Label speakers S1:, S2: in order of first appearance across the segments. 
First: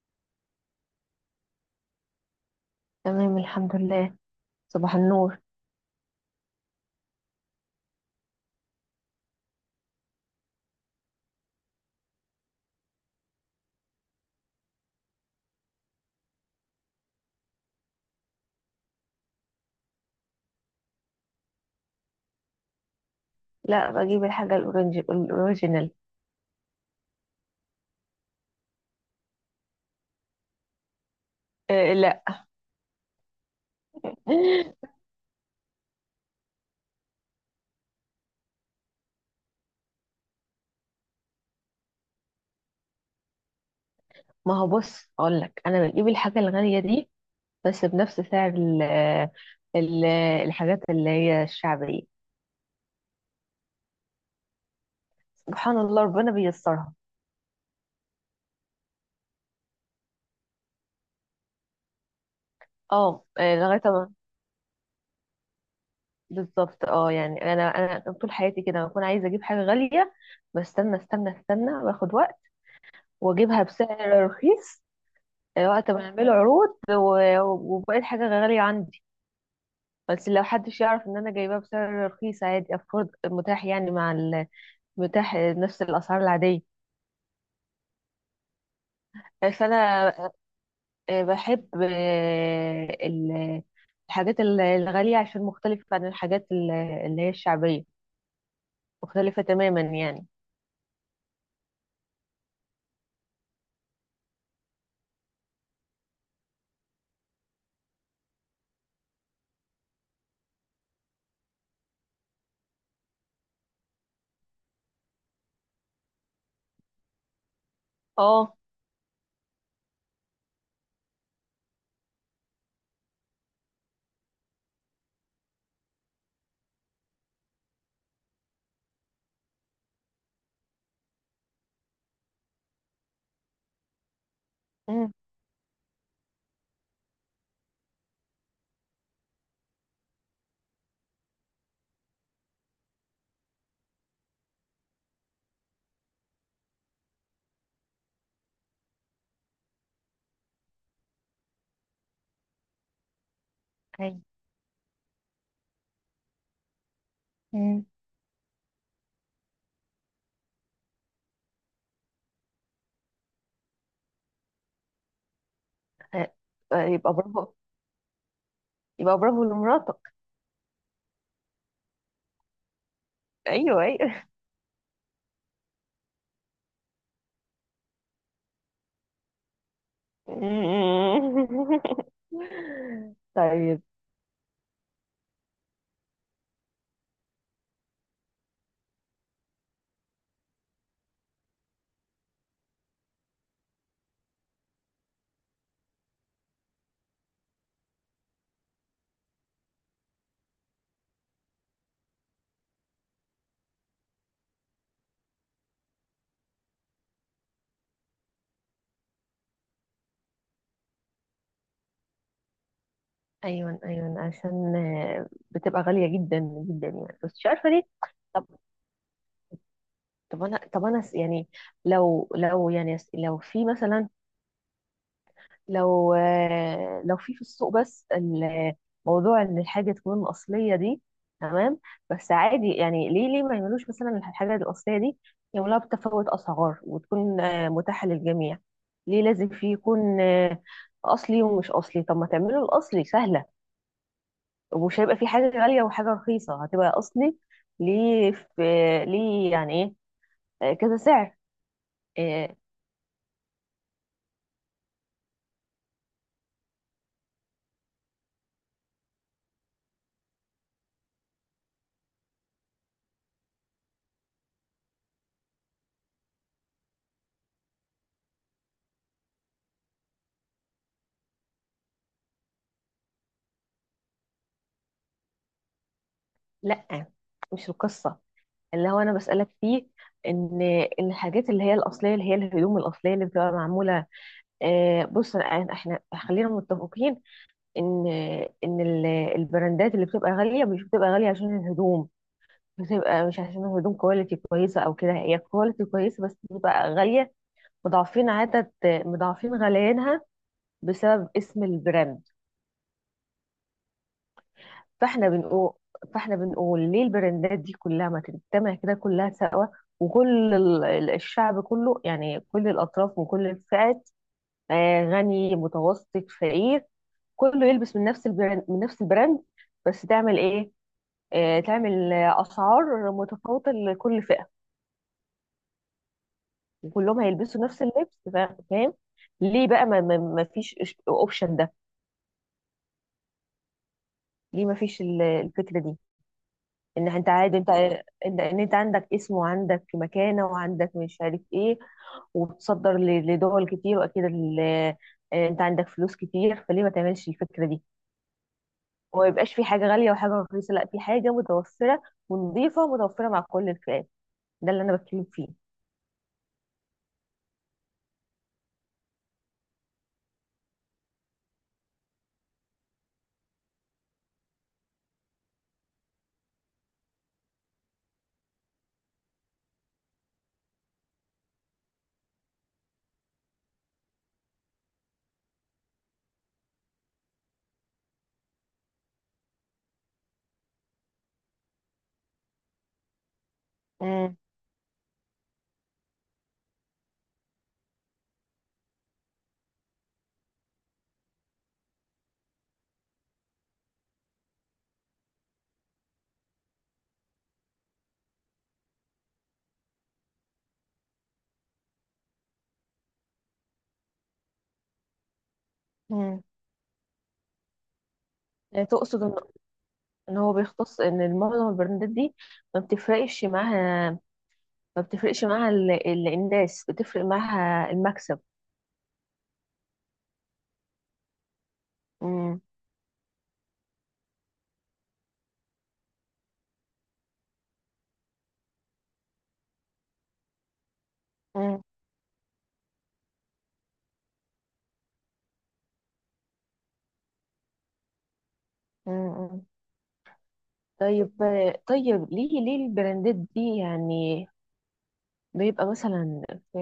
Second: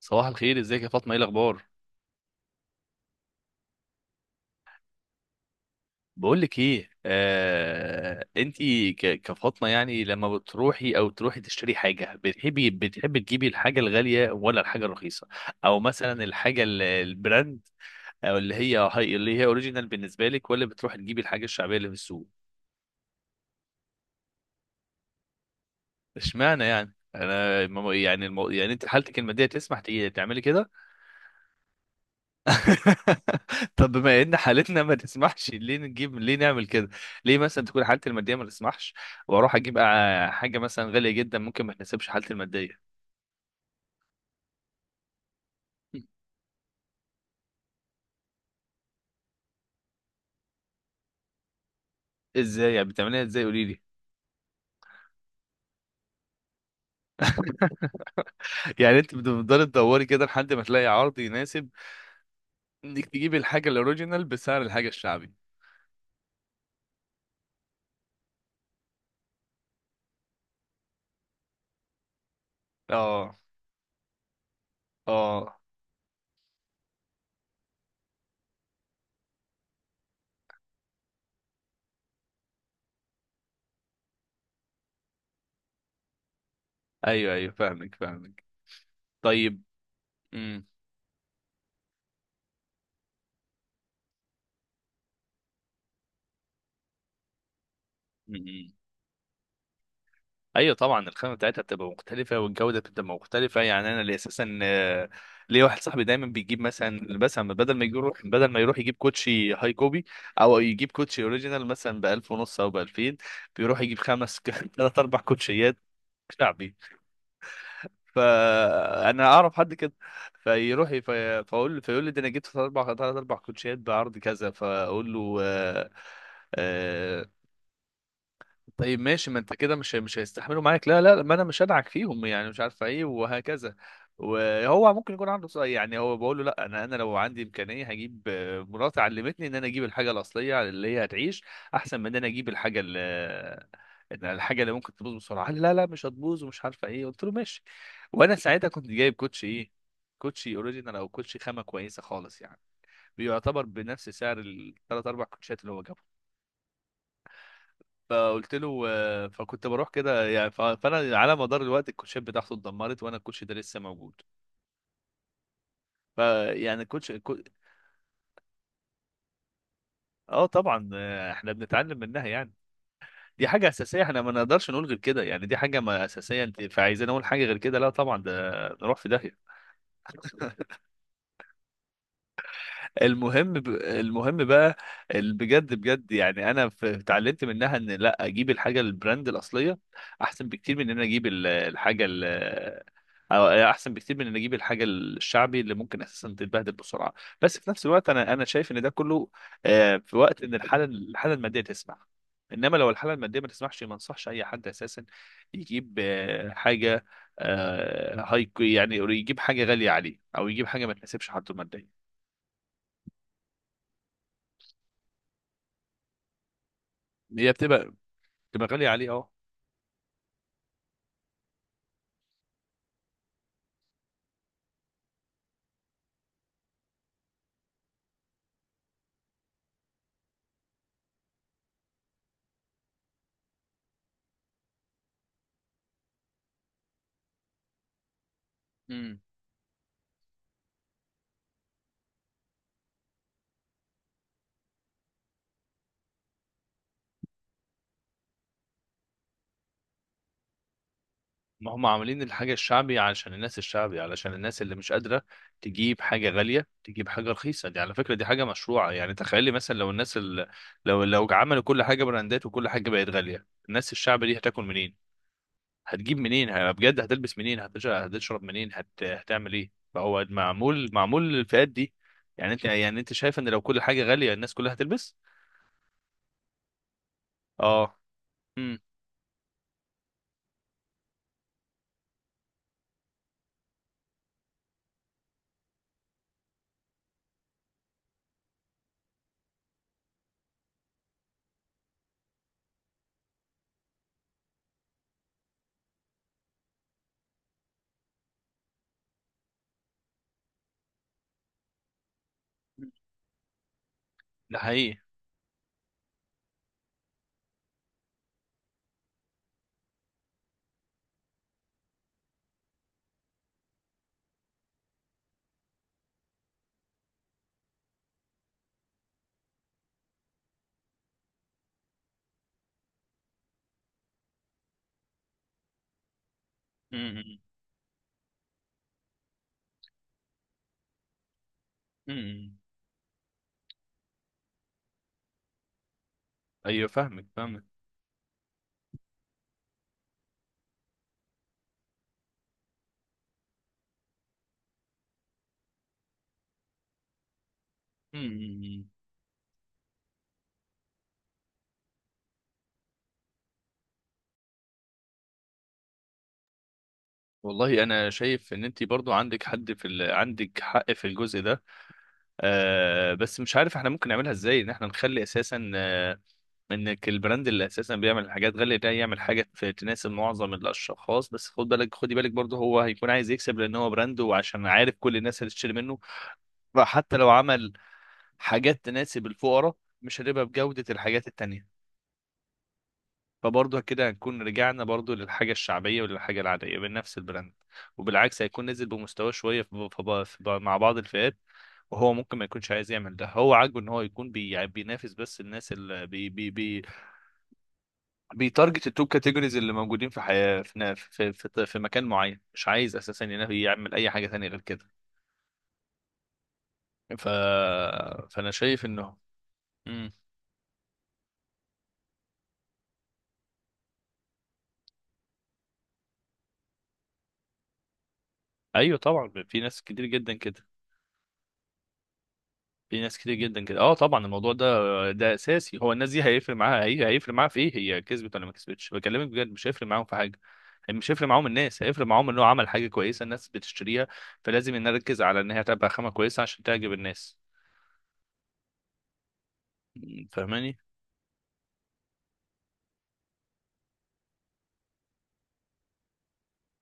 S1: صباح الخير، ازيك يا فاطمه؟ ايه الاخبار؟
S2: تمام، الحمد لله. صباح النور.
S1: بقول لك ايه، كفاطمه يعني، لما بتروحي او تروحي تشتري حاجه، بتحبي تجيبي الحاجه الغاليه ولا الحاجه الرخيصه؟ او مثلا البراند، او اللي هي هاي اللي هي اوريجينال بالنسبه لك، ولا بتروحي تجيبي الحاجه الشعبيه اللي في السوق؟
S2: لا، بجيب الحاجة الأورنج الأوريجينال.
S1: اشمعنى يعني؟ انا يعني يعني انت حالتك الماديه تسمح تعملي كده.
S2: إيه، لا.
S1: طب بما ان حالتنا ما تسمحش، ليه نجيب، ليه نعمل كده؟ ليه مثلا تكون حالتي الماديه ما تسمحش واروح اجيب حاجه مثلا غاليه جدا ممكن ما تناسبش حالتي الماديه؟
S2: ما هو بص أقول لك أنا بجيب الحاجة الغالية دي، بس بنفس سعر ال ال الحاجات اللي هي الشعبية.
S1: ازاي يعني بتعمليها؟ ازاي؟ قولي لي.
S2: سبحان الله، ربنا بيسرها.
S1: يعني انت بتفضلي تدوري كده لحد ما تلاقي عرض يناسب انك
S2: اه،
S1: تجيبي
S2: إيه،
S1: الحاجه
S2: لغاية ما
S1: الاوريجينال بسعر الحاجه الشعبي.
S2: بالظبط. اه، يعني أنا طول حياتي كده بكون عايزة أجيب حاجة غالية. بستنى استنى استنى باخد وقت
S1: اه.
S2: وأجيبها بسعر رخيص.
S1: اه.
S2: إيه، وقت ما يعملوا عروض وبقت حاجة غالية عندي. بس لو حدش يعرف ان انا جايباه بسعر رخيص عادي، افورد، متاح يعني متاح نفس الاسعار العاديه.
S1: ايوه ايوه، فاهمك فاهمك. طيب.
S2: فانا
S1: امم.
S2: بحب الحاجات الغاليه عشان مختلفه عن الحاجات اللي هي الشعبيه.
S1: إمم. إمم.
S2: مختلفه تماما يعني.
S1: ايوه طبعا، الخامه بتاعتها بتبقى مختلفه والجوده بتبقى مختلفه. يعني انا اللي اساسا ليا واحد صاحبي دايما بيجيب، مثلا بدل ما يروح يجيب كوتشي هاي كوبي، او يجيب كوتشي اوريجينال مثلا ب 1000 ونص او ب 2000، بيروح يجيب خمس ثلاث اربع كوتشيات شعبي.
S2: اه.
S1: فانا اعرف حد كده، فاقول له، فيقول لي ده انا جبت ثلاث اربع كوتشيات بعرض كذا، فاقول له آه، طيب ماشي، ما انت كده مش هيستحملوا معاك. لا لا لا، ما انا مش هدعك فيهم يعني، مش عارفه ايه وهكذا. وهو
S2: امم.
S1: ممكن يكون عنده يعني هو بقول له لا، انا لو عندي امكانيه هجيب، مراتي علمتني ان انا اجيب الحاجه الاصليه اللي هي هتعيش احسن من ان انا اجيب الحاجه اللي، إن الحاجه اللي ممكن تبوظ بسرعه. قال لي لا لا، مش هتبوظ ومش عارفه ايه. قلت له ماشي. وانا ساعتها كنت جايب كوتشي ايه؟ كوتشي اوريجينال او كوتشي خامه كويسه خالص يعني، بيعتبر بنفس
S2: اي.
S1: سعر الثلاث اربع كوتشات اللي هو جابهم.
S2: امم.
S1: فقلت له فكنت بروح كده يعني. فانا على مدار الوقت، الكوتشات بتاعته اتدمرت وانا الكوتش ده لسه موجود.
S2: آه،
S1: فيعني الكوتش
S2: يبقى
S1: الكو-
S2: برافو، يبقى برافو لمراتك.
S1: اه طبعا، احنا بنتعلم منها يعني. دي حاجة
S2: ايوه،
S1: أساسية، احنا
S2: ايوه.
S1: ما نقدرش نقول غير كده يعني. دي حاجة ما أساسية، انت فعايزين نقول حاجة غير كده؟ لا طبعا، ده نروح في داهية.
S2: طيب.
S1: المهم بقى بجد بجد يعني. انا اتعلمت منها ان لا، اجيب الحاجه البراند الاصليه احسن بكتير من ان انا اجيب أو احسن بكتير من ان اجيب الحاجه الشعبي اللي ممكن اساسا تتبهدل بسرعه. بس في نفس الوقت، انا شايف ان ده كله في وقت ان الحاله الماديه تسمح. انما لو الحاله الماديه ما تسمحش، ما انصحش اي حد اساسا يجيب حاجه هاي يعني، يجيب حاجه غاليه عليه او يجيب حاجه ما تناسبش حالته الماديه.
S2: ايوه، ايوه، عشان بتبقى غاليه جدا جدا، يعني بس مش
S1: هي
S2: عارفه ليه.
S1: بتبقى
S2: طب،
S1: تبقى غالية عليه، اه.
S2: يعني لو في مثلا، لو في السوق، بس الموضوع ان الحاجه تكون اصليه دي، تمام. بس عادي، يعني ليه ما يعملوش مثلا الحاجه الاصليه دي، يعملوها بتفاوت اسعار وتكون متاحه للجميع؟
S1: امم.
S2: ليه لازم في يكون اصلي ومش اصلي؟ طب ما تعملوا الاصلي سهله، ومش هيبقى في حاجة غالية وحاجة رخيصة، هتبقى أصلي. ليه في؟ ليه يعني إيه كذا سعر؟
S1: ما هم عاملين الحاجة
S2: إيه،
S1: الشعبي علشان الناس الشعبي، علشان الناس اللي مش قادرة تجيب حاجة غالية تجيب حاجة رخيصة. دي على فكرة دي حاجة مشروعة يعني. تخيلي مثلا لو الناس لو عملوا كل حاجة براندات وكل حاجة بقت غالية، الناس الشعبي دي هتاكل منين؟ هتجيب منين؟ بجد هتلبس منين؟ هتشرب منين؟ هتعمل ايه؟ فهو معمول، معمول للفئات دي. يعني انت شايف ان لو كل حاجة غالية الناس كلها هتلبس؟
S2: لأ، مش
S1: اه.
S2: القصة.
S1: امم.
S2: اللي هو أنا بسألك فيه إن إن الحاجات اللي هي الأصلية، اللي هي الهدوم الأصلية اللي بتبقى معمولة، إيه. بص، إحنا خلينا متفقين إن إن البراندات اللي بتبقى غالية مش بتبقى غالية عشان الهدوم. بتبقى مش عشان الهدوم كواليتي كويسة أو كده، هي كواليتي كويسة، بس بتبقى غالية، مضاعفين عدد مضاعفين غليانها بسبب اسم البراند.
S1: ده حقيقي.
S2: فاحنا بنقول فاحنا بنقول ليه البراندات دي كلها ما تجتمع كده كلها سوا، وكل الشعب كله، يعني كل الأطراف وكل الفئات، غني، متوسط، فقير، كله يلبس من نفس البراند، من نفس البراند. بس تعمل ايه؟ تعمل أسعار متفاوتة لكل فئة، وكلهم
S1: امم.
S2: هيلبسوا نفس اللبس. فاهم؟ ليه بقى ما فيش اوبشن ده؟
S1: امم.
S2: ليه ما فيش الفكرة دي؟
S1: ايوه
S2: ان
S1: فاهمك
S2: انت عادي،
S1: فاهمك.
S2: انت ان إن انت عندك اسم، وعندك مكانه، وعندك مش عارف ايه، وتصدر لدول كتير، واكيد انت عندك فلوس كتير، فليه ما تعملش الفكره دي؟
S1: مم.
S2: وما يبقاش في حاجه غاليه وحاجه رخيصه، لا، في حاجه متوفره ونظيفه، ومتوفره مع كل الفئات. ده اللي انا بتكلم فيه.
S1: والله انا شايف ان انت برضو عندك حق في الجزء ده. آه بس مش عارف احنا ممكن نعملها ازاي ان احنا نخلي اساسا آه، انك البراند اللي اساسا بيعمل الحاجات غالية ده يعمل حاجة تناسب معظم الاشخاص. بس خد بالك، خدي بالك برضو، هو هيكون عايز يكسب لان هو براند وعشان عارف كل الناس اللي تشتري منه. فحتى لو عمل حاجات تناسب الفقراء، مش هتبقى بجودة الحاجات التانية. فبرضه كده
S2: مم.
S1: هنكون رجعنا برضه للحاجة الشعبية وللحاجة العادية بنفس البراند. وبالعكس، هيكون نزل بمستوى شوية في مع بعض الفئات. وهو ممكن ما يكونش عايز يعمل ده. هو عاجبه ان هو يكون يعني بينافس بس الناس اللي بيتارجت التوب كاتيجوريز اللي موجودين في حياة في مكان معين. مش عايز اساسا يعمل اي حاجة تانية غير كده.
S2: مم.
S1: ف... فانا شايف انه.
S2: تقصد ان
S1: مم.
S2: هو بيختص ان المعظم البراندات دي ما بتفرقش معاها، ما بتفرقش معاها الناس، بتفرق معاها المكسب.
S1: ايوه طبعا، في ناس كتير جدا كده.
S2: مم.
S1: اه طبعا الموضوع ده، ده اساسي. هو الناس دي هيفرق معاها، هي هيفرق معاها في ايه؟ هي كسبت ولا ما كسبتش؟ بكلمك بجد مش هيفرق معاهم في حاجه. يعني مش هيفرق معاهم، الناس
S2: مم.
S1: هيفرق معاهم انه عمل حاجه كويسه الناس بتشتريها. فلازم إن نركز على ان هي تبقى خامه كويسه عشان تعجب الناس.
S2: مم.
S1: م، فاهماني؟
S2: طيب. طيب، ليه البراندات دي يعني بيبقى مثلا في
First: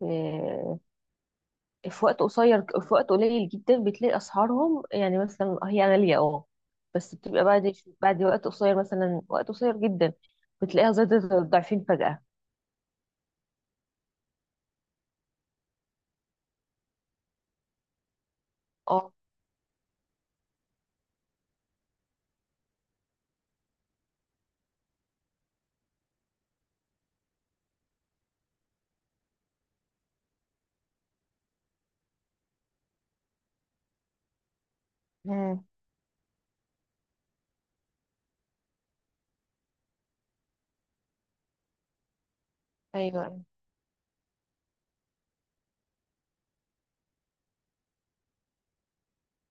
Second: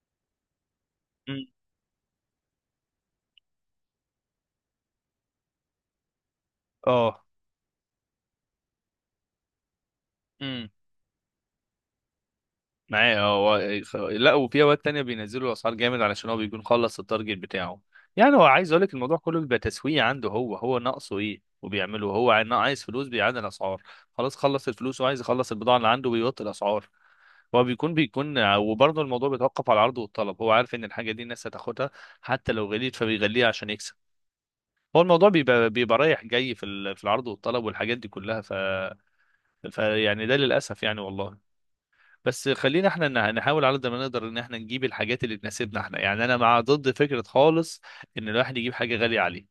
S2: في
S1: م،
S2: وقت قصير، في وقت قليل جدا بتلاقي اسعارهم، يعني مثلا هي غالية، اه، بس
S1: اه
S2: بتبقى بعد، وقت قصير مثلا، وقت قصير جدا بتلاقيها زادت ضعفين فجأة.
S1: معايا هو. لا، وفي اوقات تانية بينزلوا الاسعار جامد علشان هو بيكون خلص التارجت بتاعه. يعني هو عايز اقول لك،
S2: اه.
S1: الموضوع كله بيبقى تسويق عنده. هو هو ناقصه ايه وبيعمله. هو عايز فلوس بيعلي الاسعار. خلاص خلص الفلوس وعايز يخلص البضاعة اللي عنده، بيوطي الاسعار. هو بيكون وبرضه الموضوع بيتوقف على العرض والطلب. هو عارف ان الحاجة دي الناس هتاخدها حتى لو غليت، فبيغليها عشان يكسب. هو الموضوع
S2: مم.
S1: بيبقى رايح جاي في في العرض والطلب والحاجات دي كلها. ف يعني ده للاسف يعني، والله. بس خلينا احنا
S2: ايوه،
S1: نحاول على قد ما نقدر ان احنا نجيب الحاجات اللي تناسبنا احنا. يعني انا مع ضد فكره خالص ان الواحد يجيب حاجه غاليه عليه.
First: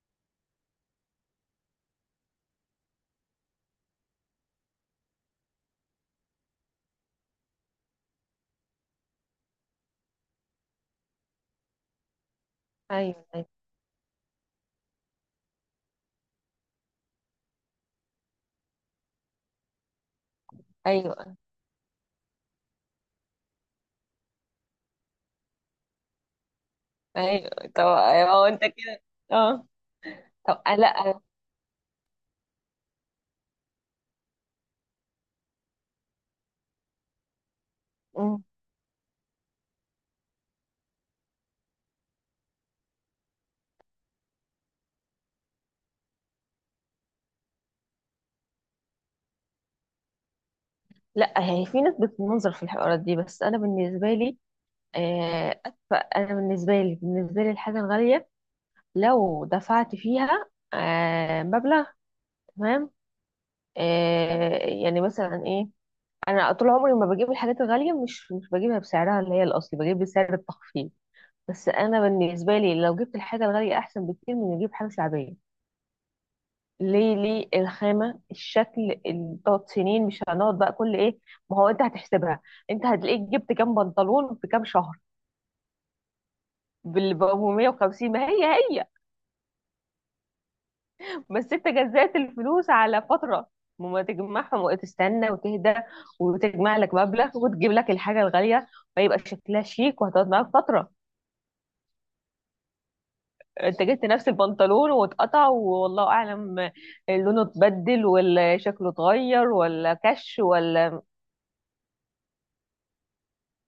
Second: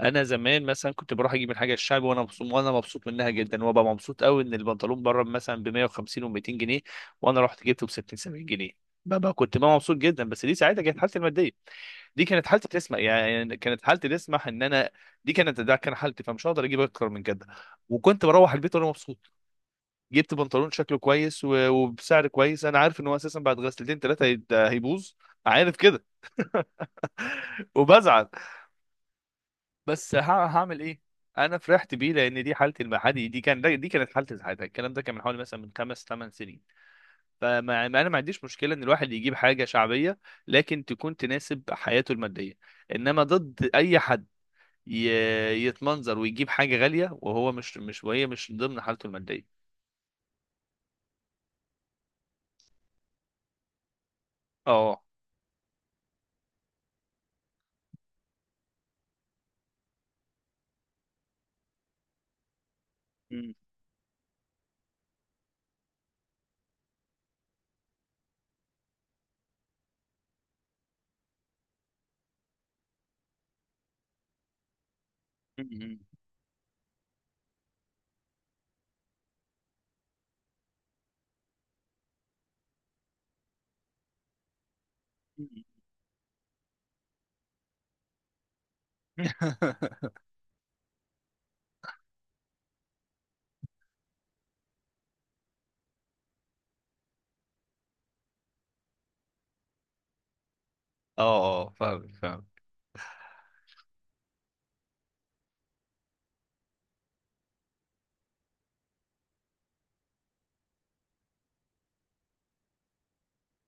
S1: انا زمان مثلا كنت بروح اجيب الحاجه الشعبي وانا مبسوط، وانا مبسوط منها جدا، وابقى مبسوط قوي ان البنطلون بره مثلا ب 150 و200 جنيه، وانا رحت جبته ب 60 70 جنيه. بابا كنت بقى مبسوط جدا. بس دي ساعتها كانت حالتي الماديه، دي كانت حالتي تسمح
S2: ايوه، ايوه،
S1: يعني. كانت حالتي تسمح ان انا، دي كانت، ده كان حالتي، فمش هقدر اجيب اكتر من كده. وكنت بروح البيت وانا مبسوط، جبت بنطلون شكله
S2: ايوه،
S1: كويس وبسعر كويس. انا عارف ان هو اساسا بعد غسلتين ثلاثه هيبوظ، عارف كده.
S2: ايوه. طب
S1: وبزعل،
S2: هو انت كده؟ اه.
S1: بس
S2: طب،
S1: هعمل ايه؟
S2: لا.
S1: انا فرحت بيه لان دي حالتي المحلي، دي كان، دي كانت حالتي ساعتها. الكلام ده كان من حوالي مثلا من خمس ثمان سنين. فما ما انا ما
S2: مم.
S1: عنديش مشكله ان الواحد يجيب حاجه شعبيه لكن تكون تناسب حياته الماديه. انما ضد اي حد يتمنظر ويجيب حاجه غاليه وهو مش وهي مش ضمن حالته الماديه.
S2: لا، هي في ناس بتنظر في الحوارات دي، بس انا بالنسبة لي
S1: اه.
S2: أدفع. أنا بالنسبة لي، الحاجة الغالية لو دفعت فيها مبلغ، تمام، يعني مثلا إيه. أنا طول عمري ما بجيب الحاجات الغالية، مش بجيبها بسعرها اللي هي الأصلي، بجيب بسعر التخفيض. بس أنا بالنسبة لي لو جبت الحاجة الغالية أحسن بكتير من إني أجيب حاجة شعبية. ليه الخامة، الشكل، تقعد سنين، مش هنقعد بقى كل إيه. ما هو أنت هتحسبها، أنت هتلاقيك جبت كام بنطلون في كام شهر بال 450، ما هي هي. بس انت جزأت الفلوس على فترة، وما تجمعهم وتستنى وتهدى وتجمع لك مبلغ وتجيب لك الحاجة الغالية، فيبقى شكلها شيك وهتقعد معاك فترة.
S1: اه. اه. فاهمك فاهمك
S2: انت جبت نفس البنطلون واتقطع والله اعلم، لونه اتبدل، ولا شكله اتغير، ولا كش، ولا.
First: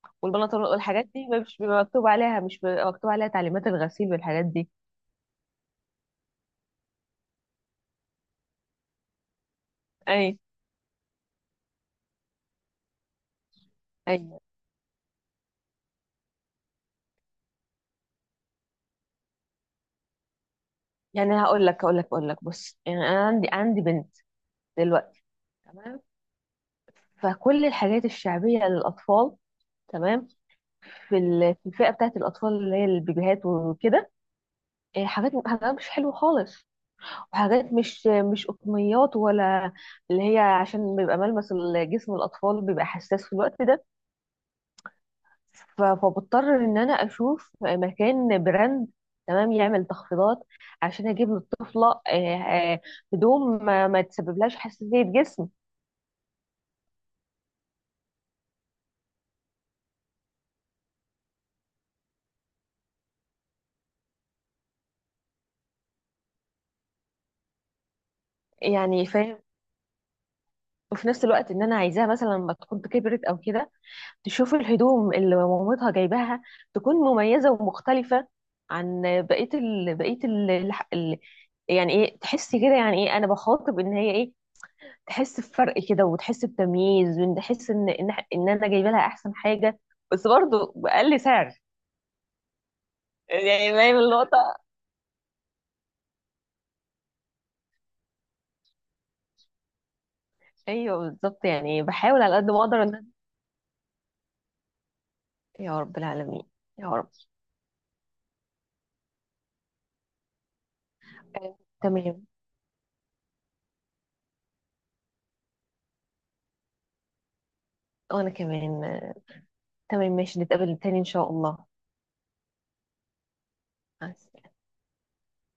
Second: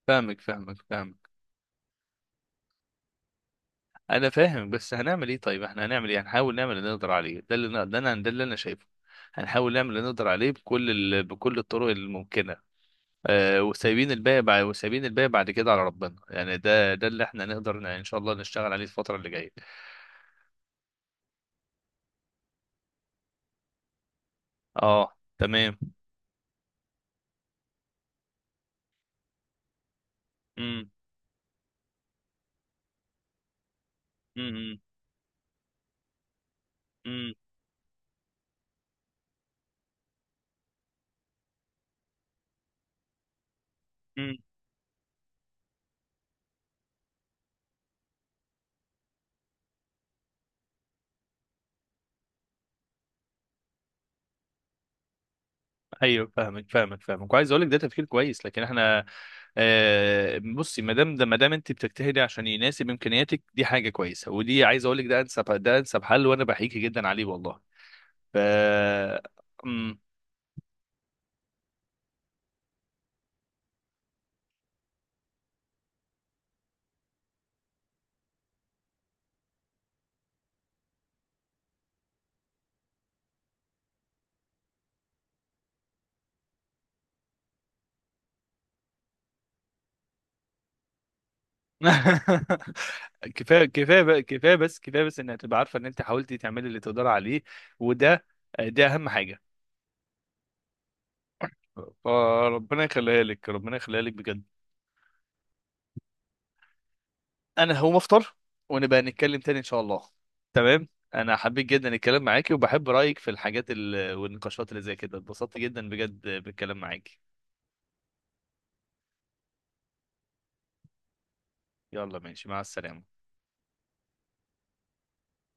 S1: فاهمك
S2: والبنطلون
S1: فاهمك
S2: والحاجات دي
S1: فاهمك
S2: مش بيبقى مكتوب عليها تعليمات الغسيل
S1: انا
S2: والحاجات دي.
S1: فاهم بس هنعمل ايه؟ طيب احنا هنعمل ايه؟ هنحاول نعمل اللي نقدر عليه. ده ده انا ده اللي انا شايفه. هنحاول نعمل اللي نقدر
S2: اي.
S1: عليه بكل بكل الطرق الممكنه. آه، وسايبين
S2: اي.
S1: الباقي بعد، وسايبين الباقي بعد كده على ربنا يعني. ده اللي احنا نقدر ان شاء الله نشتغل عليه الفتره اللي جايه.
S2: يعني هقول لك، بص، يعني انا عندي بنت
S1: اه.
S2: دلوقتي،
S1: تمام.
S2: تمام. فكل الحاجات الشعبية للأطفال، تمام،
S1: امم.
S2: في الفئه بتاعت الاطفال اللي هي البيبيهات وكده،
S1: امم. إمم.
S2: إيه، حاجات مش حلوه خالص،
S1: إمم.
S2: وحاجات مش قطنيات ولا، اللي هي عشان بيبقى ملمس جسم الاطفال بيبقى حساس في الوقت ده.
S1: إمم.
S2: فبضطر ان انا اشوف مكان براند، تمام، يعمل تخفيضات، عشان اجيب للطفله هدوم ما تسببلهاش حساسيه جسم.
S1: ايوه فاهمك فاهمك فاهمك. وعايز اقول لك ده تفكير كويس، لكن احنا بصي. ما دام ده، ما دام انت بتجتهدي عشان يناسب امكانياتك، دي حاجه كويسه. ودي عايز اقول لك ده انسب، ده انسب حل، وانا بحييكي جدا عليه والله. ف.
S2: يعني فاهم؟
S1: أمم.
S2: وفي نفس الوقت ان انا عايزاها مثلا لما تكون كبرت او كده تشوف الهدوم اللي مامتها جايباها تكون مميزة ومختلفة عن بقية ال... بقية ال... الح- ال... يعني ايه، تحسي كده، يعني ايه انا بخاطب ان هي ايه، تحس بفرق كده، وتحس بتمييز، وتحس ان انا جايبه لها احسن حاجة، بس برضه بأقل سعر.
S1: كفايه
S2: يعني فاهم
S1: كفايه بقى- كفايه
S2: النقطة؟
S1: بس كفايه بس انك تبقى عارفه ان انت حاولتي تعملي اللي تقدري عليه. وده، ده اهم حاجه.
S2: ايوه، بالظبط، يعني بحاول على قد ما اقدر
S1: فربنا
S2: ان.
S1: يخليها لك، ربنا يخليها لك بجد.
S2: يا رب العالمين، يا رب.
S1: انا هقوم افطر، ونبقى نتكلم تاني ان شاء الله. تمام. انا حبيت جدا الكلام
S2: تمام.
S1: معاكي، وبحب رايك في الحاجات والنقاشات اللي زي كده. اتبسطت جدا بجد بالكلام معاكي.
S2: وانا كمان. تمام، ماشي، نتقابل تاني ان شاء الله.
S1: يلا ماشي، مع السلامة.
S2: مع السلامة.